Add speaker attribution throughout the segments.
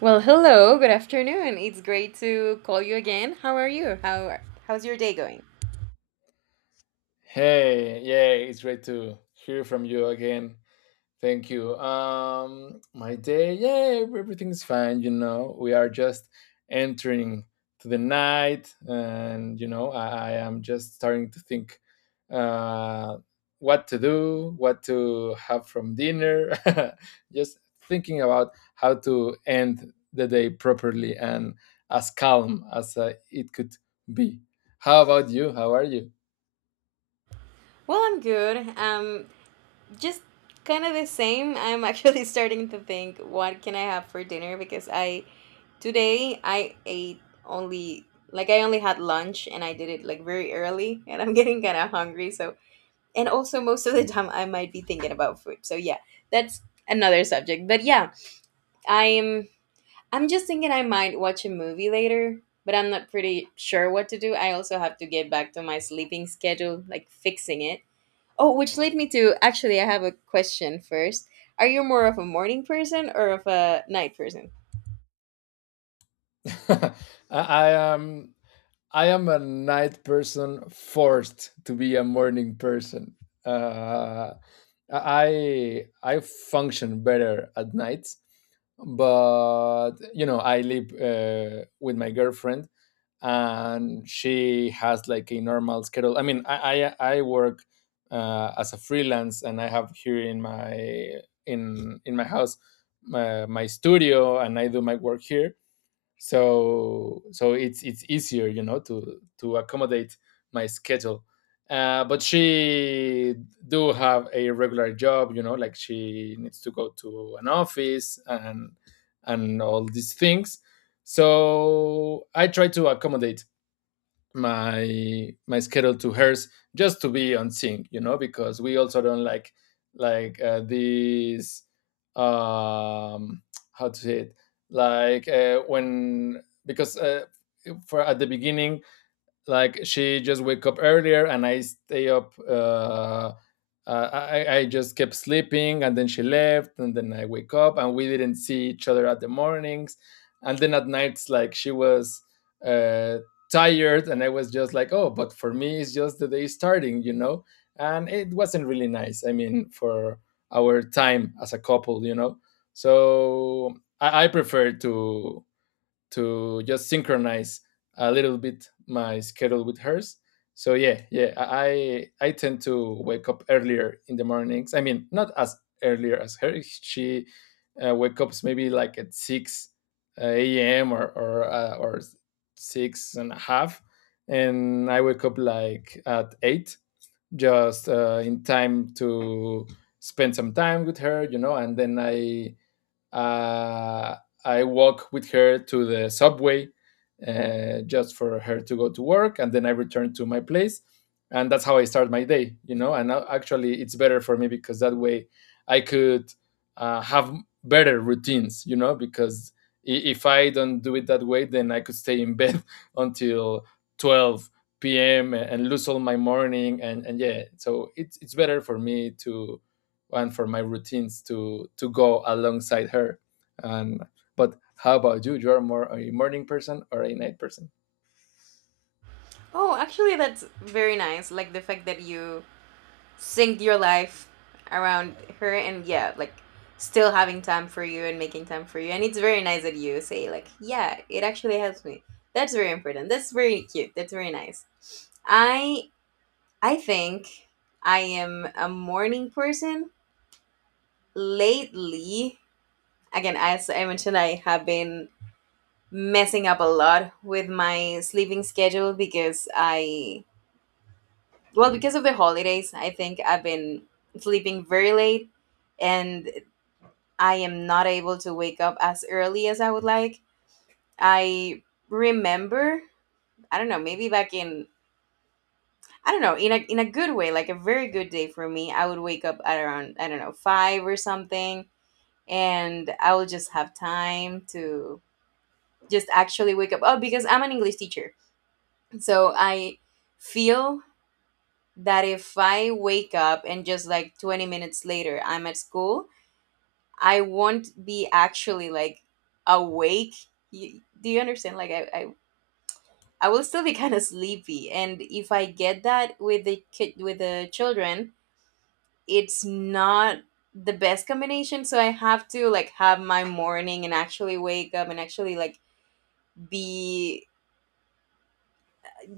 Speaker 1: Well, hello, good afternoon. It's great to call you again. How are you? How's your day going?
Speaker 2: Hey, yeah, it's great to hear from you again. Thank you. My day, yeah, everything's fine. You know, we are just entering to the night, and you know, I am just starting to think uh, what to do, what to have from dinner. Just thinking about how to end the day properly and as calm as it could be. How about you? How are you?
Speaker 1: Well, I'm good. Just kind of the same. I'm actually starting to think what can I have for dinner because I today I only had lunch and I did it like very early and I'm getting kind of hungry, so and also most of the time I might be thinking about food. So yeah, that's another subject. But yeah, I'm I'm just thinking I might watch a movie later, but I'm not pretty sure what to do. I also have to get back to my sleeping schedule, like fixing it. Oh, which led me to, actually, I have a question first. Are you more of a morning person or of a night person?
Speaker 2: I, I am I am a night person forced to be a morning person. Uh, I function better at night, but you know I live with my girlfriend, and she has like a normal schedule. I mean I work as a freelance, and I have here in my in my house my studio, and I do my work here, so it's easier, you know, to accommodate my schedule, but she do have a regular job, you know, like she needs to go to an office and all these things. So I try to accommodate my schedule to hers, just to be on sync, you know, because we also don't like these um how to say it, like when because for at the beginning, like she just wake up earlier and I stay up I just kept sleeping, and then she left, and then I wake up, and we didn't see each other at the mornings. And then at nights, like she was uh, tired, and I was just like, oh, but for me it's just the day starting, you know. And it wasn't really nice, I mean for our time as a couple, you know. So I prefer to just synchronize a little bit my schedule with hers. So yeah, yeah, I tend to wake up earlier in the mornings. I mean, not as earlier as her. She wake ups maybe like at six a.m. or or six and a half, and I wake up like at eight, just in time to spend some time with her, you know. And then uh, I walk with her to the subway, just for her to go to work, and then I return to my place, and that's how I start my day. You know, and actually it's better for me, because that way I could have better routines. You know, because if I don't do it that way, then I could stay in bed until 12 p.m. and lose all my morning, and yeah, so it's better for me to and for my routines to go alongside her. And but how about you? You are more a morning person or a night person?
Speaker 1: Oh, actually, that's very nice, like the fact that you sync your life around her, and yeah, like still having time for you and making time for you, and it's very nice that you say like, yeah, it actually helps me. That's very important, that's very cute, that's very nice. I i think I am a morning person lately. Again, as I mentioned, I have been messing up a lot with my sleeping schedule because I, well, because of the holidays, I think I've been sleeping very late and I am not able to wake up as early as I would like. I remember, I don't know, maybe back in, I don't know, in a good way, like a very good day for me, I would wake up at around, I don't know, 5 or something, and I will just have time to just actually wake up. Oh, because I'm an English teacher. So I feel that if I wake up and just like 20 minutes later I'm at school, I won't be actually like awake. You, do you understand? Like I will still be kind of sleepy, and if I get that with the children, it's not the best combination. So I have to like have my morning and actually wake up and actually like be,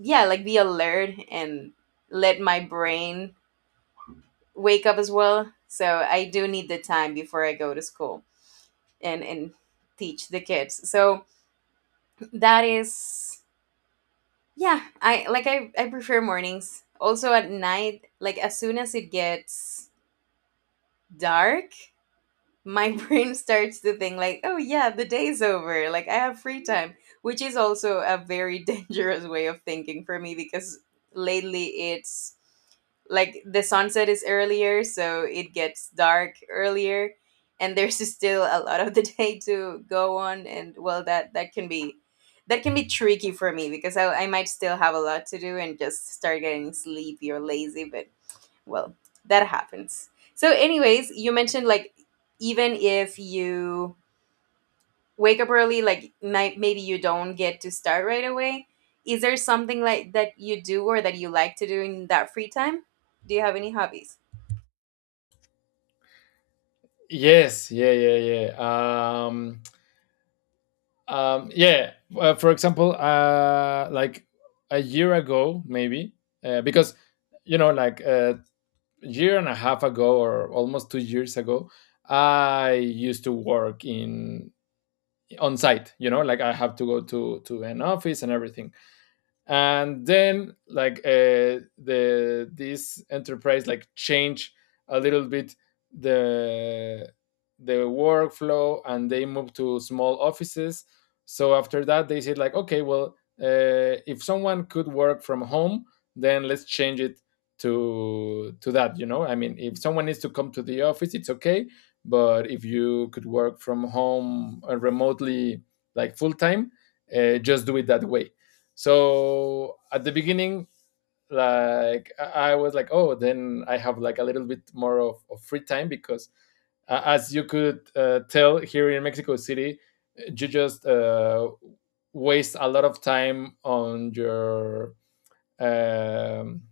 Speaker 1: yeah, like be alert and let my brain wake up as well. So I do need the time before I go to school and teach the kids. So that is, yeah, I like, I prefer mornings. Also at night, like as soon as it gets dark, my brain starts to think like, oh yeah, the day's over, like I have free time, which is also a very dangerous way of thinking for me because lately it's like the sunset is earlier, so it gets dark earlier and there's still a lot of the day to go on. And well, that can be tricky for me because I might still have a lot to do and just start getting sleepy or lazy, but well, that happens. So anyways, you mentioned like, even if you wake up early, like, maybe you don't get to start right away. Is there something like that you do or that you like to do in that free time? Do you have any hobbies?
Speaker 2: Yes, yeah, yeah, yeah. Um, yeah. For example, like a year ago, maybe because you know, like a year and a half ago or almost 2 years ago, I used to work in on site. You know, like I have to go to an office and everything. And then like the this enterprise like change a little bit the workflow, and they move to small offices. So after that they said like, okay, well, if someone could work from home, then let's change it to that, you know. I mean, if someone needs to come to the office, it's okay, but if you could work from home, remotely, like full time, just do it that way. So at the beginning, like I was like, oh, then I have like a little bit more of free time, because, as you could tell, here in Mexico City, you just waste a lot of time on your um,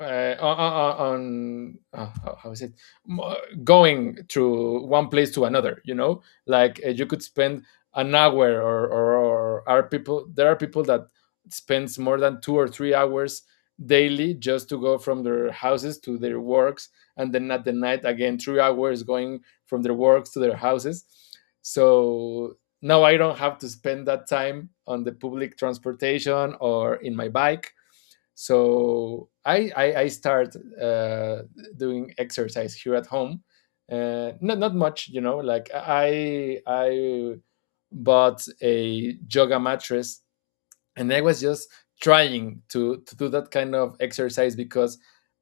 Speaker 2: uh, on, on how is it going through one place to another, you know. Like you could spend an hour, or are people there are people that spends more than 2 or 3 hours daily just to go from their houses to their works, and then at the night again 3 hours going from their works to their houses. So now I don't have to spend that time on the public transportation or in my bike. So I start uh, doing exercise here at home. Not not much, you know. I bought a yoga mattress, and I was just trying to do that kind of exercise, because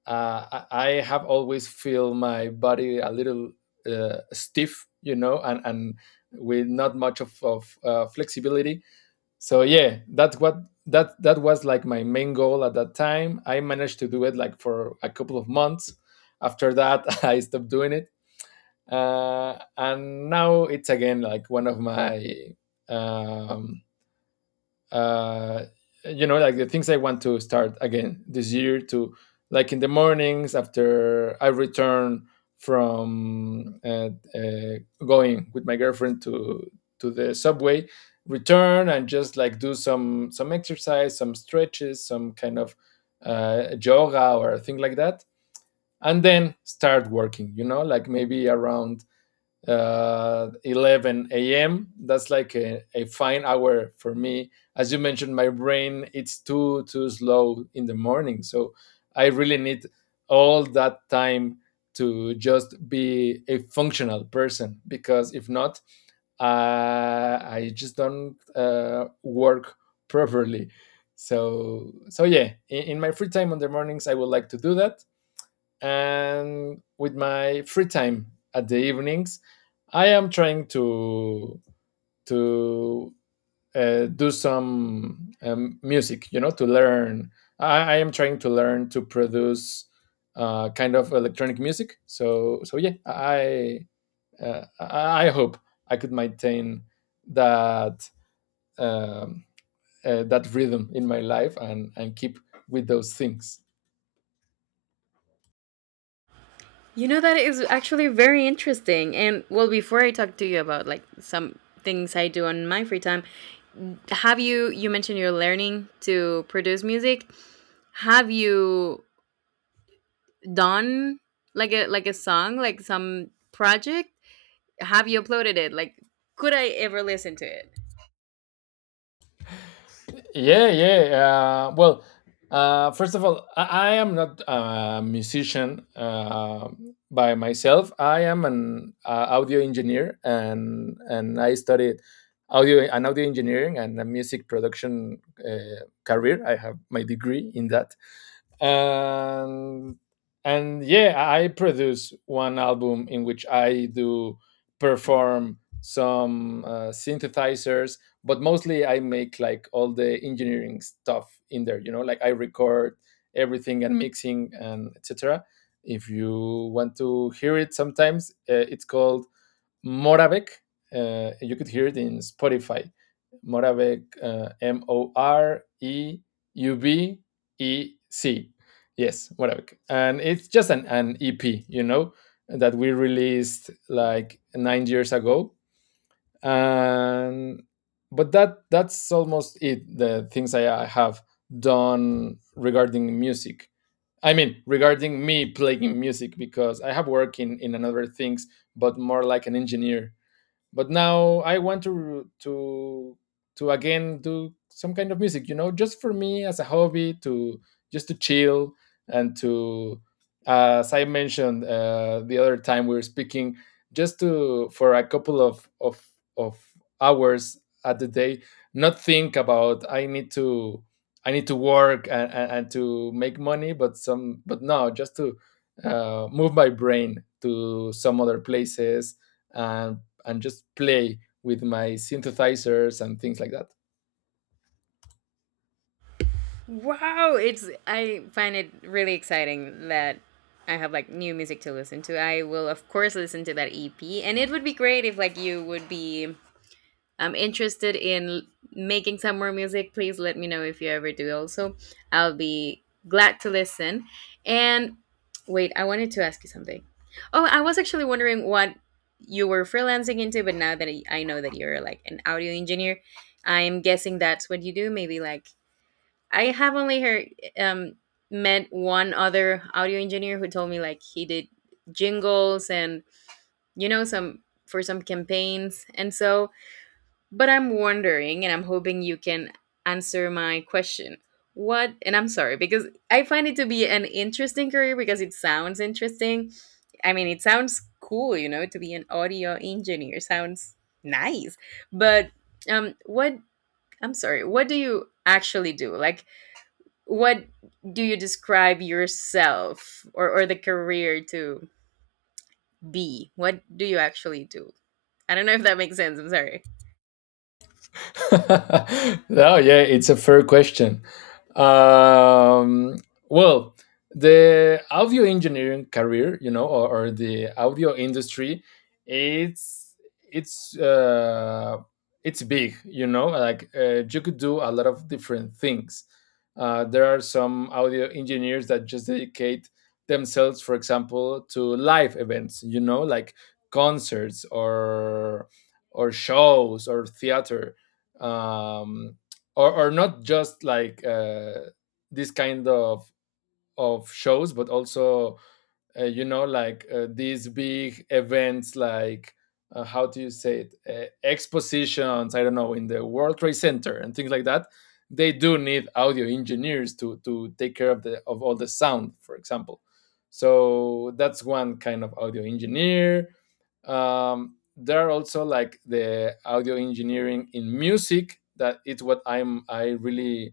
Speaker 2: I have always feel my body a little stiff, you know, and with not much of flexibility. So yeah, that's what that was like my main goal at that time. I managed to do it like for a couple of months. After that I stopped doing it, and now it's again like one of my um, uh, you know, like the things I want to start again this year, to like in the mornings after I return from uh, going with my girlfriend to the subway, return and just like do some exercise, some stretches, some kind of yoga or a thing like that, and then start working, you know, like maybe around 11 a.m. That's like a fine hour for me. As you mentioned, my brain it's too slow in the morning, so I really need all that time to just be a functional person, because if not, uh, I just don't work properly. So so yeah, in my free time on the mornings, I would like to do that. And with my free time at the evenings, I am trying to to do some music, you know, to learn. I am trying to learn to produce kind of electronic music. So so yeah, I hope I could maintain that um, that rhythm in my life, and keep with those things.
Speaker 1: You know, that is actually very interesting. And well, before I talk to you about like some things I do on my free time, have you you mentioned you're learning to produce music. Have you done like a song, like some project? Have you uploaded it? Like, could I ever listen to it?
Speaker 2: Yeah, yeah. Well, first of all, I am not a musician by myself. I am an audio engineer, and I studied audio and audio engineering and a music production career. I have my degree in that. and and yeah, I produce one album in which I do perform some synthesizers, but mostly I make like all the engineering stuff in there. You know, like I record everything and mixing and etc. If you want to hear it, sometimes it's called Moravec. You could hear it in Spotify. Moravec, Moreubec. Yes, Moravec. And it's just an EP, you know, that we released like 9 years ago. And but that that's almost it. The things I have done regarding music. I mean, regarding me playing music, because I have worked in another things, but more like an engineer. But now I want to again do some kind of music, you know, just for me as a hobby to just to chill, and to, as I mentioned, the other time we were speaking, just to for a couple of hours at the day, not think about I need to work, and to make money. But some, but no, just to move my brain to some other places, and just play with my synthesizers and things like that.
Speaker 1: Wow, it's, I find it really exciting that I have like new music to listen to. I will of course listen to that EP, and it would be great if like you would be, I'm interested in making some more music. Please let me know if you ever do also. I'll be glad to listen. And wait, I wanted to ask you something. Oh, I was actually wondering what you were freelancing into, but now that I know that you're like an audio engineer, I'm guessing that's what you do. Maybe like, I have only heard, um met one other audio engineer who told me like he did jingles and, some for some campaigns and so, but I'm wondering, and I'm hoping you can answer my question. What, and I'm sorry, because I find it to be an interesting career because it sounds interesting. I mean, it sounds cool, you know, to be an audio engineer sounds nice. But what, I'm sorry, what do you actually do? Like, what do you describe yourself or the career to be? What do you actually do? I don't know if that makes sense. I'm sorry.
Speaker 2: No, yeah, it's a fair question. Um, well, the audio engineering career, you know, or the audio industry, it's it's uh, it's big, you know. Like you could do a lot of different things. There are some audio engineers that just dedicate themselves, for example, to live events, you know, like concerts or shows or theater, um, or not just like this kind of shows, but also you know, like these big events, like how do you say it, expositions, I don't know, in the World Trade Center and things like that. They do need audio engineers to take care of the of all the sound, for example. So that's one kind of audio engineer. There are also like the audio engineering in music that it's what I really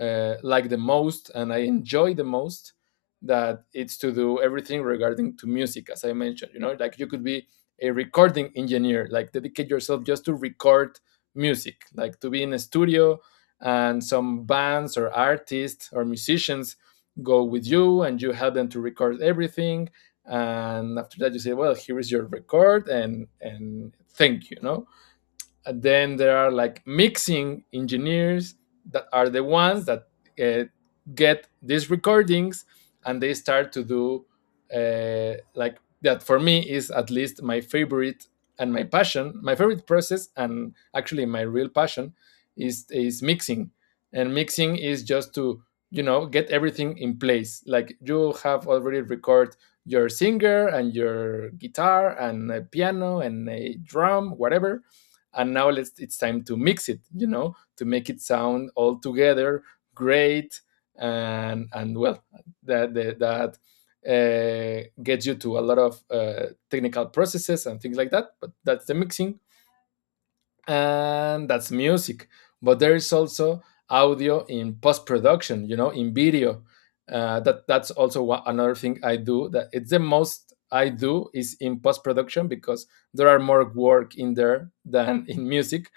Speaker 2: like the most and I enjoy the most, that it's to do everything regarding to music as I mentioned, you know, like you could be a recording engineer, like dedicate yourself just to record music, like to be in a studio and some bands or artists or musicians go with you and you help them to record everything. And after that you say, well, here is your record and thank you, you know. And then there are like mixing engineers that are the ones that uh, get these recordings and they start to do, like, that for me is at least my favorite and my passion, my favorite process, and actually my real passion is mixing. And mixing is just to, you know, get everything in place, like you have already record your singer and your guitar and a piano and a drum, whatever, and now let's it's time to mix it, you know, to make it sound all together great. And well, that gets you to a lot of technical processes and things like that, but that's the mixing, and that's music. But there is also audio in post production, you know, in video, that's also one, another thing I do that it's the most I do, is in post production, because there are more work in there than in music.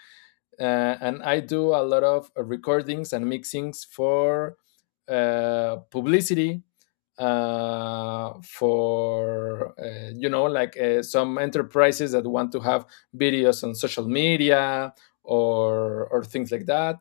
Speaker 2: And I do a lot of recordings and mixings for publicity, for you know, like some enterprises that want to have videos on social media or things like that.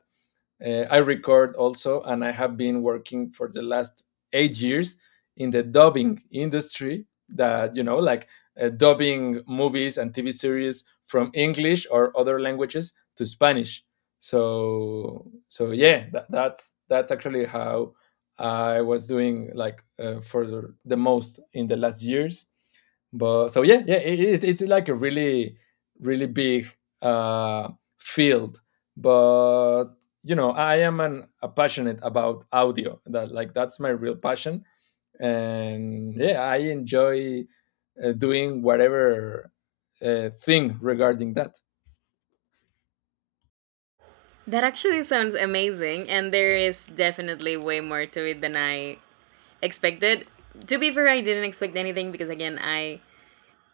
Speaker 2: I record also, and I have been working for the last 8 years in the dubbing industry. That, you know, like dubbing movies and TV series from English or other languages to Spanish. So yeah, that's actually how I was doing, like, for the most in the last years. But so yeah, yeah, it's like a really, really big uh, field. But you know, I am an a passionate about audio, that like that's my real passion, and yeah, I enjoy doing whatever thing regarding that.
Speaker 1: That actually sounds amazing, and there is definitely way more to it than I expected. To be fair, I didn't expect anything because, again, I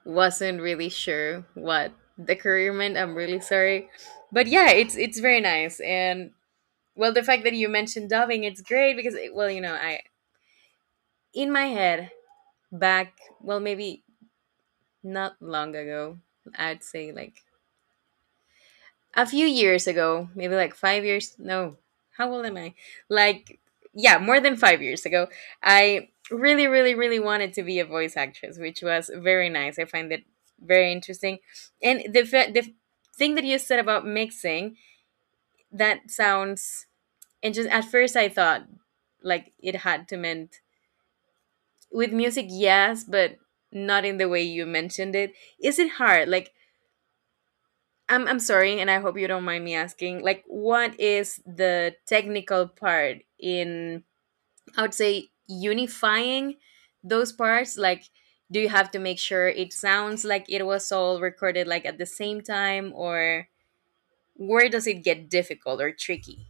Speaker 1: wasn't really sure what the career meant. I'm really sorry, but yeah, it's very nice. And well, the fact that you mentioned dubbing, it's great because, it, well, you know, I, in my head back, well, maybe not long ago, I'd say like a few years ago, maybe like 5 years. No, how old am I? Like, yeah, more than 5 years ago, I really, really, really wanted to be a voice actress, which was very nice. I find it very interesting. And the thing that you said about mixing, that sounds. And just at first, I thought like it had to meant with music, yes, but not in the way you mentioned it. Is it hard? Like, I'm sorry, and I hope you don't mind me asking. Like, what is the technical part in? I would say unifying those parts. Like, do you have to make sure it sounds like it was all recorded like at the same time, or where does it get difficult or tricky?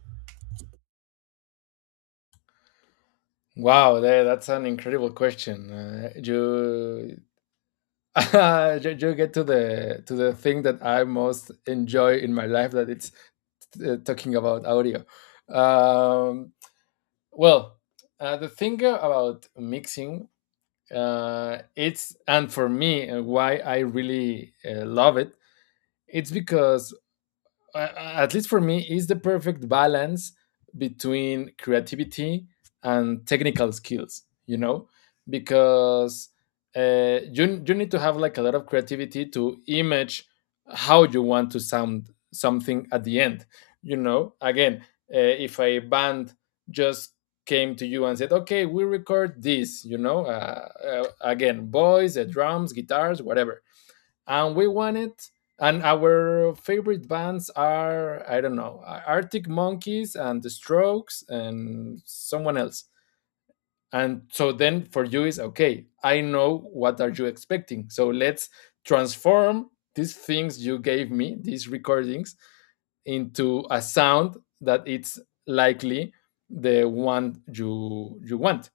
Speaker 2: Wow, that's an incredible question. You You get to the thing that I most enjoy in my life, that it's talking about audio. um well, the thing about mixing, it's, and for me, why I really love it, it's because, uh, at least for me, is the perfect balance between creativity and technical skills. You know, because you need to have like a lot of creativity to image how you want to sound something at the end. You know, again, if a band just came to you and said, "Okay, we record this," you know, again, voice, drums, guitars, whatever, and we want it. And our favorite bands are, I don't know, Arctic Monkeys and The Strokes and someone else. And so then for you is, okay, I know what are you expecting. So let's transform these things you gave me, these recordings, into a sound that it's likely the one you want.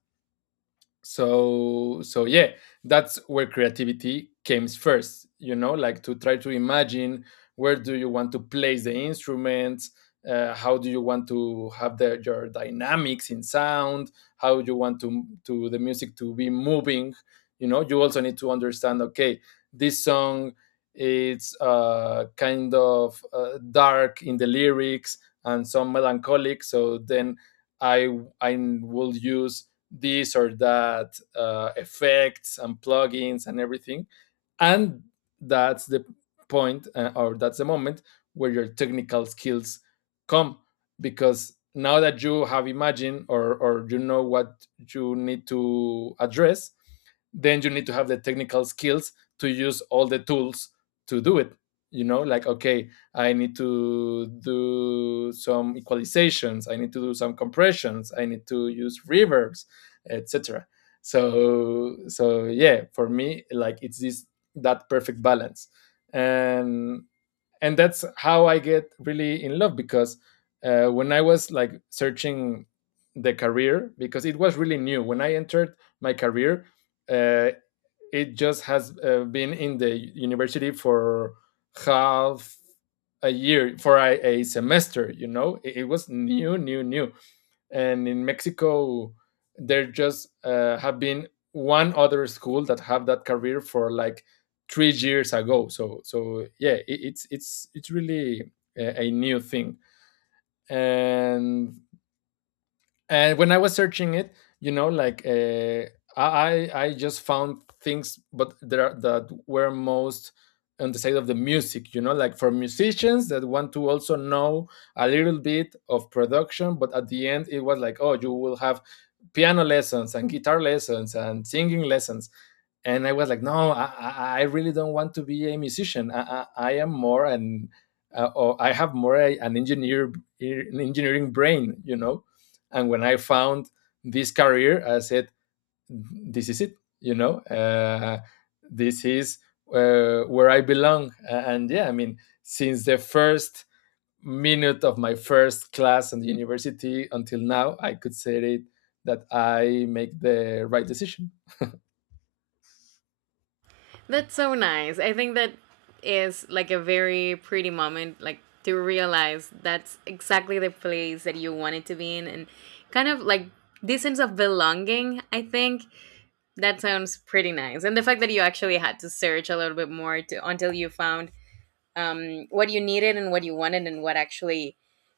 Speaker 2: So yeah, that's where creativity comes first, you know, like, to try to imagine where do you want to place the instruments, how do you want to have the, your dynamics in sound, how you want to the music to be moving. You know, you also need to understand, okay, this song, it's kind of dark in the lyrics and some melancholic, so then i I will use this or that effects and plugins and everything. And that's the point, or that's the moment where your technical skills come, because now that you have imagined, or you know what you need to address, then you need to have the technical skills to use all the tools to do it. You know, like, okay, I need to do some equalizations, I need to do some compressions, I need to use reverbs, etc. So yeah, for me, like, it's this, that perfect balance. And and that's how I get really in love, because when I was like searching the career, because it was really new when I entered my career. uh, it just has been in the university for half a year, for a semester, you know, it was new, new, new. And in Mexico there just have been one other school that have that career for like 3 years ago. So yeah, it's it's really a new thing. and and when I was searching it, you know, like, I just found things, but there are, that were most on the side of the music, you know, like, for musicians that want to also know a little bit of production. But at the end it was like, oh, you will have piano lessons and guitar lessons and singing lessons. And I was like, no, really don't want to be a musician. I am more an or I have more an engineer, an engineering brain, you know. And when I found this career, I said, this is it, you know. This is where I belong. And yeah, I mean, since the first minute of my first class in the university until now, I could say it, that I make the right decision.
Speaker 1: That's so nice. I think that is like a very pretty moment, like to realize that's exactly the place that you wanted to be in, and kind of like this sense of belonging. I think that sounds pretty nice. And the fact that you actually had to search a little bit more until you found, what you needed and what you wanted and what actually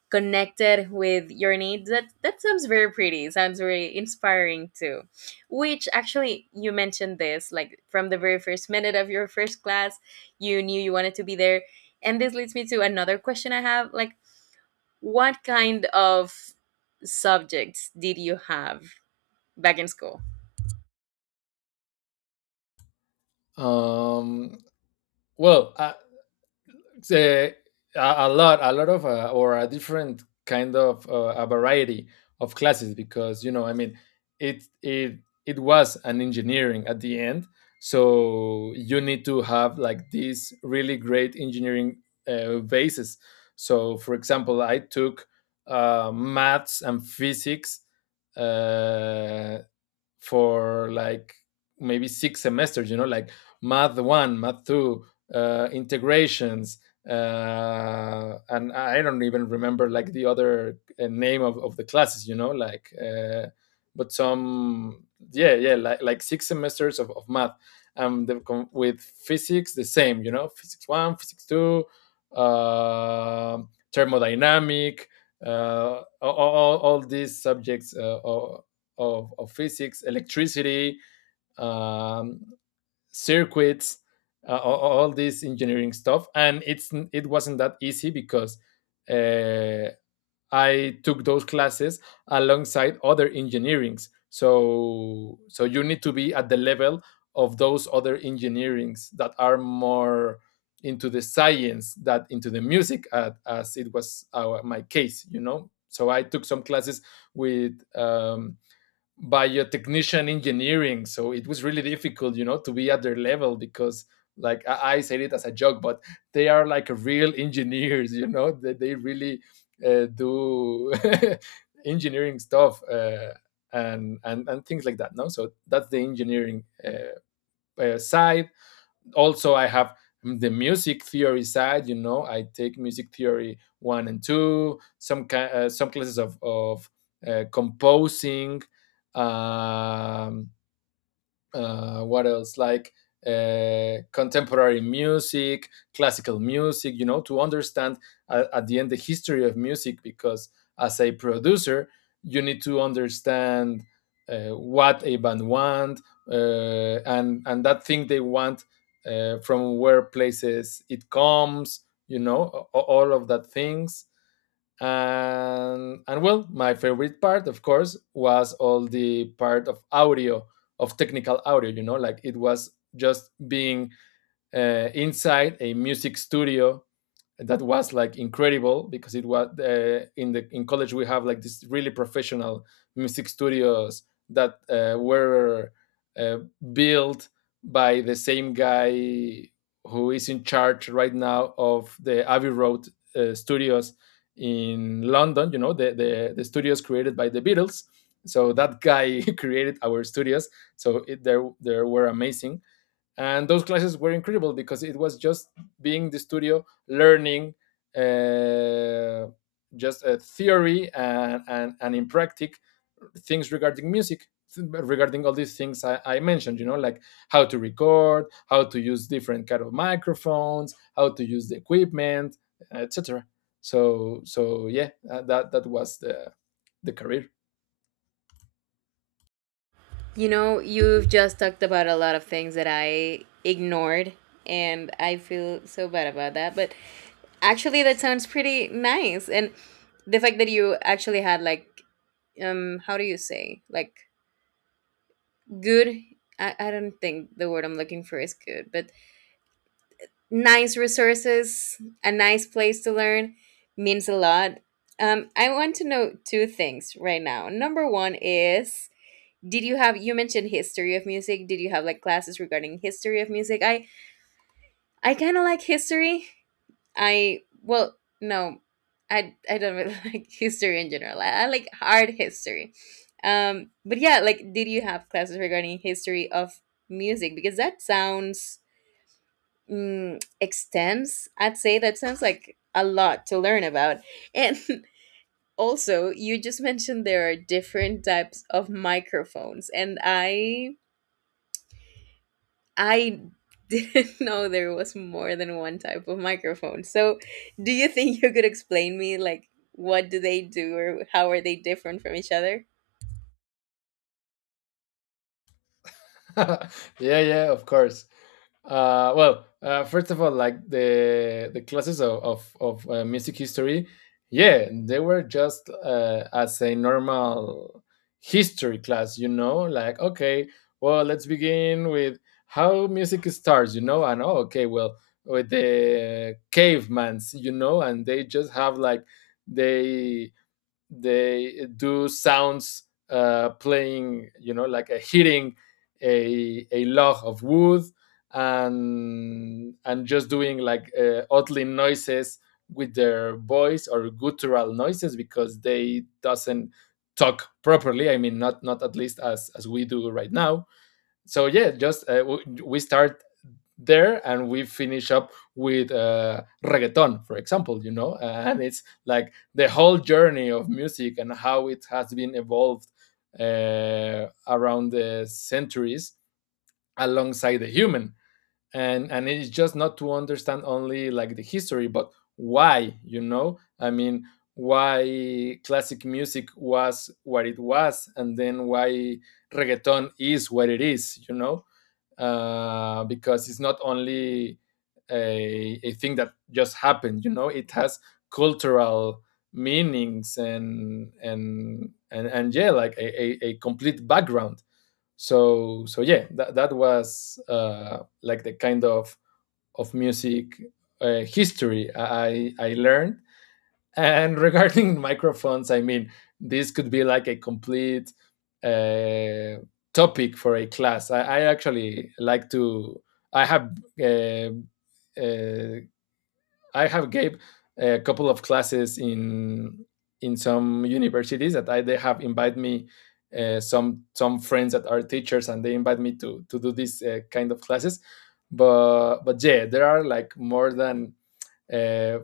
Speaker 1: connected with your needs, that sounds very pretty, sounds very inspiring too, which, actually, you mentioned this like from the very first minute of your first class, you knew you wanted to be there. And this leads me to another question I have, like, what kind of subjects did you have back in school?
Speaker 2: Um, well, I, say, a lot, a lot of, or a different kind of a variety of classes, because you know, I mean, it it it was an engineering at the end, so you need to have like these really great engineering bases. So, for example, I took maths and physics uh, for like maybe six semesters, you know, like math one, math two, integrations, and I don't even remember like the other name of the classes, you know, like, but some, yeah, yeah, like six semesters of math. um, the, with physics the same, you know, physics one, physics two, uh, thermodynamic, all these subjects of physics, electricity, um, circuits, all this engineering stuff. And it wasn't that easy, because uh, I took those classes alongside other engineerings. So so you need to be at the level of those other engineerings that are more into the science that into the music, as it was my case, you know. So I took some classes with biotechnician engineering, so it was really difficult, you know, to be at their level, because like I said it as a joke, but they are like real engineers, you know, they really do engineering stuff, and things like that. No, so that's the engineering side. Also I have the music theory side, you know, I take music theory one and two, some some classes of composing, um what else, like contemporary music, classical music, you know, to understand at the end the history of music, because as a producer you need to understand what a band want, and that thing they want, from where places it comes, you know, all of that things. And well, my favorite part, of course, was all the part of audio, of technical audio, you know, like, it was just being inside a music studio. That was like incredible, because it was, in college we have like this really professional music studios that were uh, built by the same guy who is in charge right now of the Abbey Road studios in London. You know, the studios created by the Beatles. So that guy created our studios. So there there were amazing, and those classes were incredible, because it was just being in the studio, learning uh, just a theory, and in practice, things regarding music, regarding all these things I mentioned, you know, like, how to record, how to use different kind of microphones, how to use the equipment, etc. So yeah, that was the career.
Speaker 1: You know, you've just talked about a lot of things that I ignored, and I feel so bad about that. But actually, that sounds pretty nice. And the fact that you actually had, like, how do you say, like, good. I don't think the word I'm looking for is good, but nice resources, a nice place to learn means a lot. I want to know two things right now. Number one is, did you have you mentioned history of music, did you have like classes regarding history of music? I kind of like history. I, well, no, I don't really like history in general. I like art history. But yeah, like, did you have classes regarding history of music, because that sounds, extense, I'd say. That sounds like a lot to learn about. And also, you just mentioned there are different types of microphones, and I didn't know there was more than one type of microphone. So, do you think you could explain me like what do they do or how are they different from each other?
Speaker 2: Yeah, yeah, of course. Well, first of all, like the classes of music history, yeah, they were just as a normal history class, you know, like, okay, well, let's begin with how music starts, you know, and oh, okay, well, with the cavemans, you know, and they just have like they they do sounds, playing, you know, like a hitting a log of wood, and just doing like oddly noises with their voice, or guttural noises, because they doesn't talk properly, I mean, not, not at least as we do right now. So yeah, just, we start there, and we finish up with reggaeton, for example, you know, and it's like the whole journey of music and how it has been evolved around the centuries, alongside the human. And it's just not to understand only like the history, but why, you know, I mean, why classic music was what it was, and then why reggaeton is what it is, you know. Because it's not only a thing that just happened, you know, it has cultural meanings and yeah, like a complete background. So yeah, that was, like, the kind of music history I learned. And regarding microphones, I mean, this could be like a complete uh, topic for a class. I actually like to. I have uh, uh, I have gave a couple of classes in some universities that they have invited me, some friends that are teachers, and they invite me to do this kind of classes. But yeah, there are like more than uh,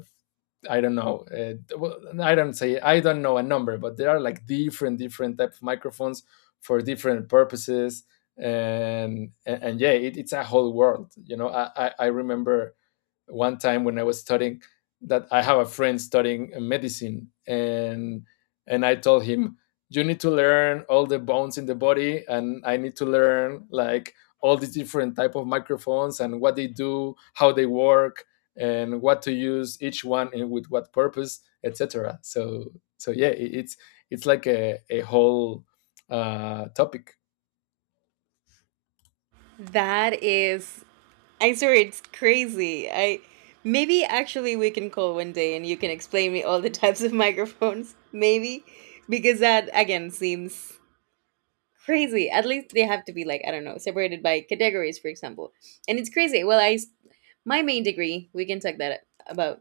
Speaker 2: I don't know. Well, I don't say I don't know a number, but there are like different, different type of microphones for different purposes. And yeah, it, it's a whole world. You know, I remember one time when I was studying, that I have a friend studying medicine, and I told him, you need to learn all the bones in the body, and I need to learn like all the different type of microphones, and what they do, how they work, and what to use each one, and with what purpose, etc. So so yeah, it's it's like a whole topic.
Speaker 1: That is, I swear, it's crazy. I, maybe actually we can call one day and you can explain me all the types of microphones. Maybe, because that again seems crazy. At least they have to be like, I don't know, separated by categories, for example. And it's crazy. Well, my main degree, we can talk that about.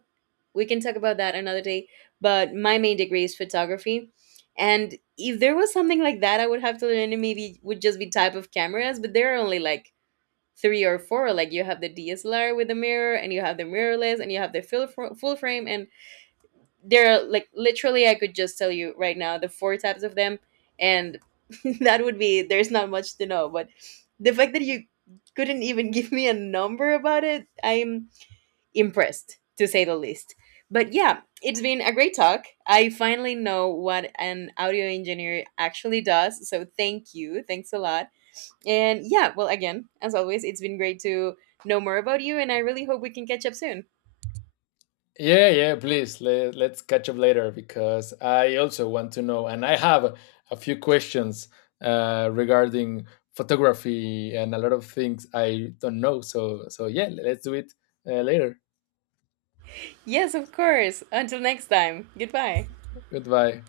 Speaker 1: We can talk about that another day. But my main degree is photography, and if there was something like that, I would have to learn. It maybe would just be type of cameras, but there are only like three or four. Like you have the DSLR with the mirror, and you have the mirrorless, and you have the full frame, and they're like literally, I could just tell you right now the four types of them. And that would be, there's not much to know, but the fact that you couldn't even give me a number about it, I'm impressed to say the least. But yeah, it's been a great talk. I finally know what an audio engineer actually does, so thank you, thanks a lot. And yeah, well, again, as always, it's been great to know more about you, and I really hope we can catch up soon.
Speaker 2: Yeah, yeah, please. Let's catch up later, because I also want to know, and I have a few questions regarding photography, and a lot of things I don't know. So yeah, let's do it later.
Speaker 1: Yes, of course. Until next time, goodbye.
Speaker 2: Goodbye.